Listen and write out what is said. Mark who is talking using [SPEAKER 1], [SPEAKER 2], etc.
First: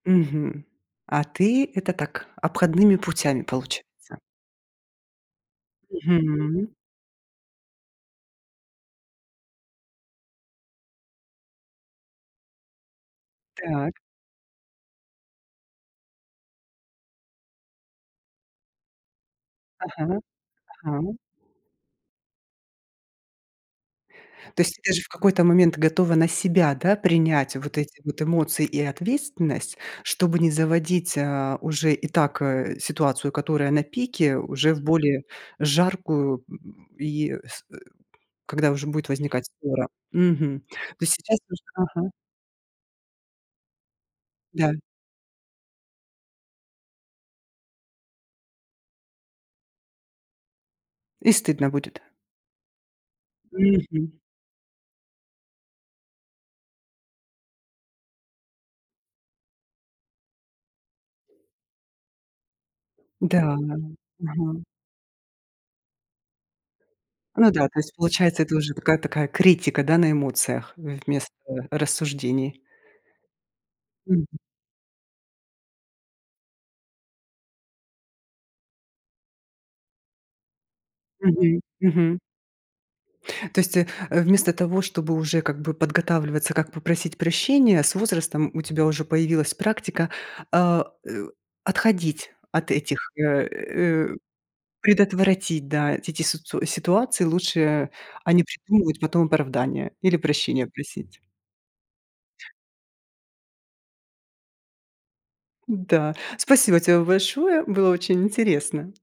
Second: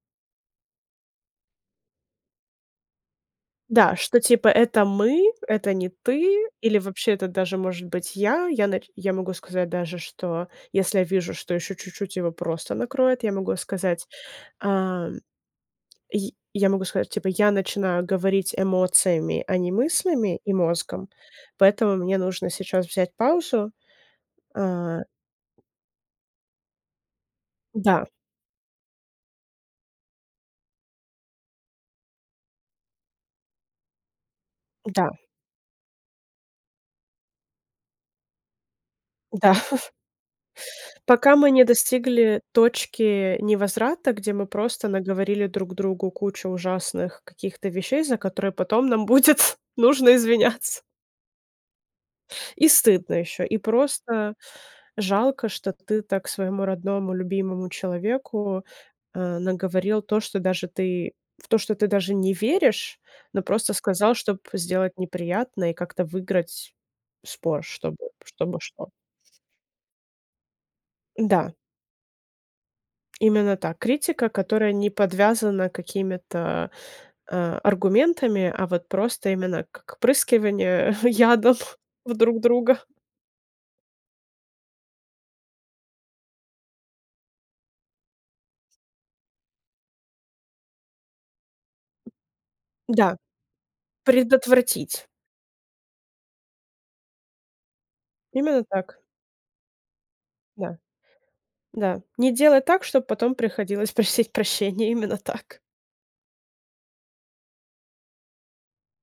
[SPEAKER 1] Мгм. А ты, это так, обходными путями,
[SPEAKER 2] Да,
[SPEAKER 1] получается?
[SPEAKER 2] что типа это мы, это не ты,
[SPEAKER 1] Мгм.
[SPEAKER 2] или вообще это даже может быть я. Я нач я могу сказать даже, что если я вижу, что ещё чуть-чуть его просто накроет, я могу
[SPEAKER 1] Так.
[SPEAKER 2] сказать, а, й я могу сказать, типа, я начинаю говорить эмоциями, а не
[SPEAKER 1] Ага,
[SPEAKER 2] мыслями и мозгом,
[SPEAKER 1] ага.
[SPEAKER 2] поэтому мне нужно сейчас взять паузу.
[SPEAKER 1] То есть ты
[SPEAKER 2] А
[SPEAKER 1] даже в какой-то момент готова на себя, да, принять вот эти
[SPEAKER 2] Да.
[SPEAKER 1] вот эмоции и ответственность, чтобы не заводить, а, уже и так, э, ситуацию, которая на пике, уже в
[SPEAKER 2] Да.
[SPEAKER 1] более жаркую, м и с э, когда уже будет возникать
[SPEAKER 2] Да.
[SPEAKER 1] ссора. Мгм. То есть
[SPEAKER 2] Пока
[SPEAKER 1] сейчас
[SPEAKER 2] мы
[SPEAKER 1] ты уже
[SPEAKER 2] не
[SPEAKER 1] ага.
[SPEAKER 2] достигли точки невозврата, где мы,
[SPEAKER 1] Да.
[SPEAKER 2] просто, наговорили друг другу кучу ужасных каких-то вещей, за которые, потом, нам будет нужно извиняться.
[SPEAKER 1] И стыдно будет.
[SPEAKER 2] И стыдно ещё, и
[SPEAKER 1] Мгм.
[SPEAKER 2] просто жалко, что ты так своему родному, любимому человеку, э, наговорил то, что даже ты в то, что ты даже не веришь,
[SPEAKER 1] Да,
[SPEAKER 2] но просто сказал, чтоб
[SPEAKER 1] ага.
[SPEAKER 2] сделать неприятное и как-то выиграть
[SPEAKER 1] Ну
[SPEAKER 2] спор,
[SPEAKER 1] да. То есть,
[SPEAKER 2] чтобы.
[SPEAKER 1] получается, это
[SPEAKER 2] Чтобы
[SPEAKER 1] уже
[SPEAKER 2] что?
[SPEAKER 1] такая такая критика, да, на эмоциях- вместо
[SPEAKER 2] Да.
[SPEAKER 1] рассуждений.
[SPEAKER 2] Именно та
[SPEAKER 1] Мгм.
[SPEAKER 2] критика, которая не подвязана какими-то, а, аргументами, а вот просто, именно как прыскивание ядом
[SPEAKER 1] Мгм
[SPEAKER 2] в
[SPEAKER 1] мгм.
[SPEAKER 2] друг друга.
[SPEAKER 1] То есть, э э, вместо того, чтобы уже, как бы, подготавливаться, как попросить прощения, с возрастом у тебя уже появилась практика, а, э, отходить от этих,
[SPEAKER 2] Да.
[SPEAKER 1] э э
[SPEAKER 2] Предотвратить.
[SPEAKER 1] предотвратить, да, эти ти сицу ситуации. Лучше, а а, не
[SPEAKER 2] Именно
[SPEAKER 1] придумывать
[SPEAKER 2] так.
[SPEAKER 1] потом оправдания или прощение
[SPEAKER 2] Да.
[SPEAKER 1] просить.
[SPEAKER 2] Да, не делать так, чтоб потом приходилось просить прощения, именно так.
[SPEAKER 1] Да. Спасибо тебе большое, было очень интересно.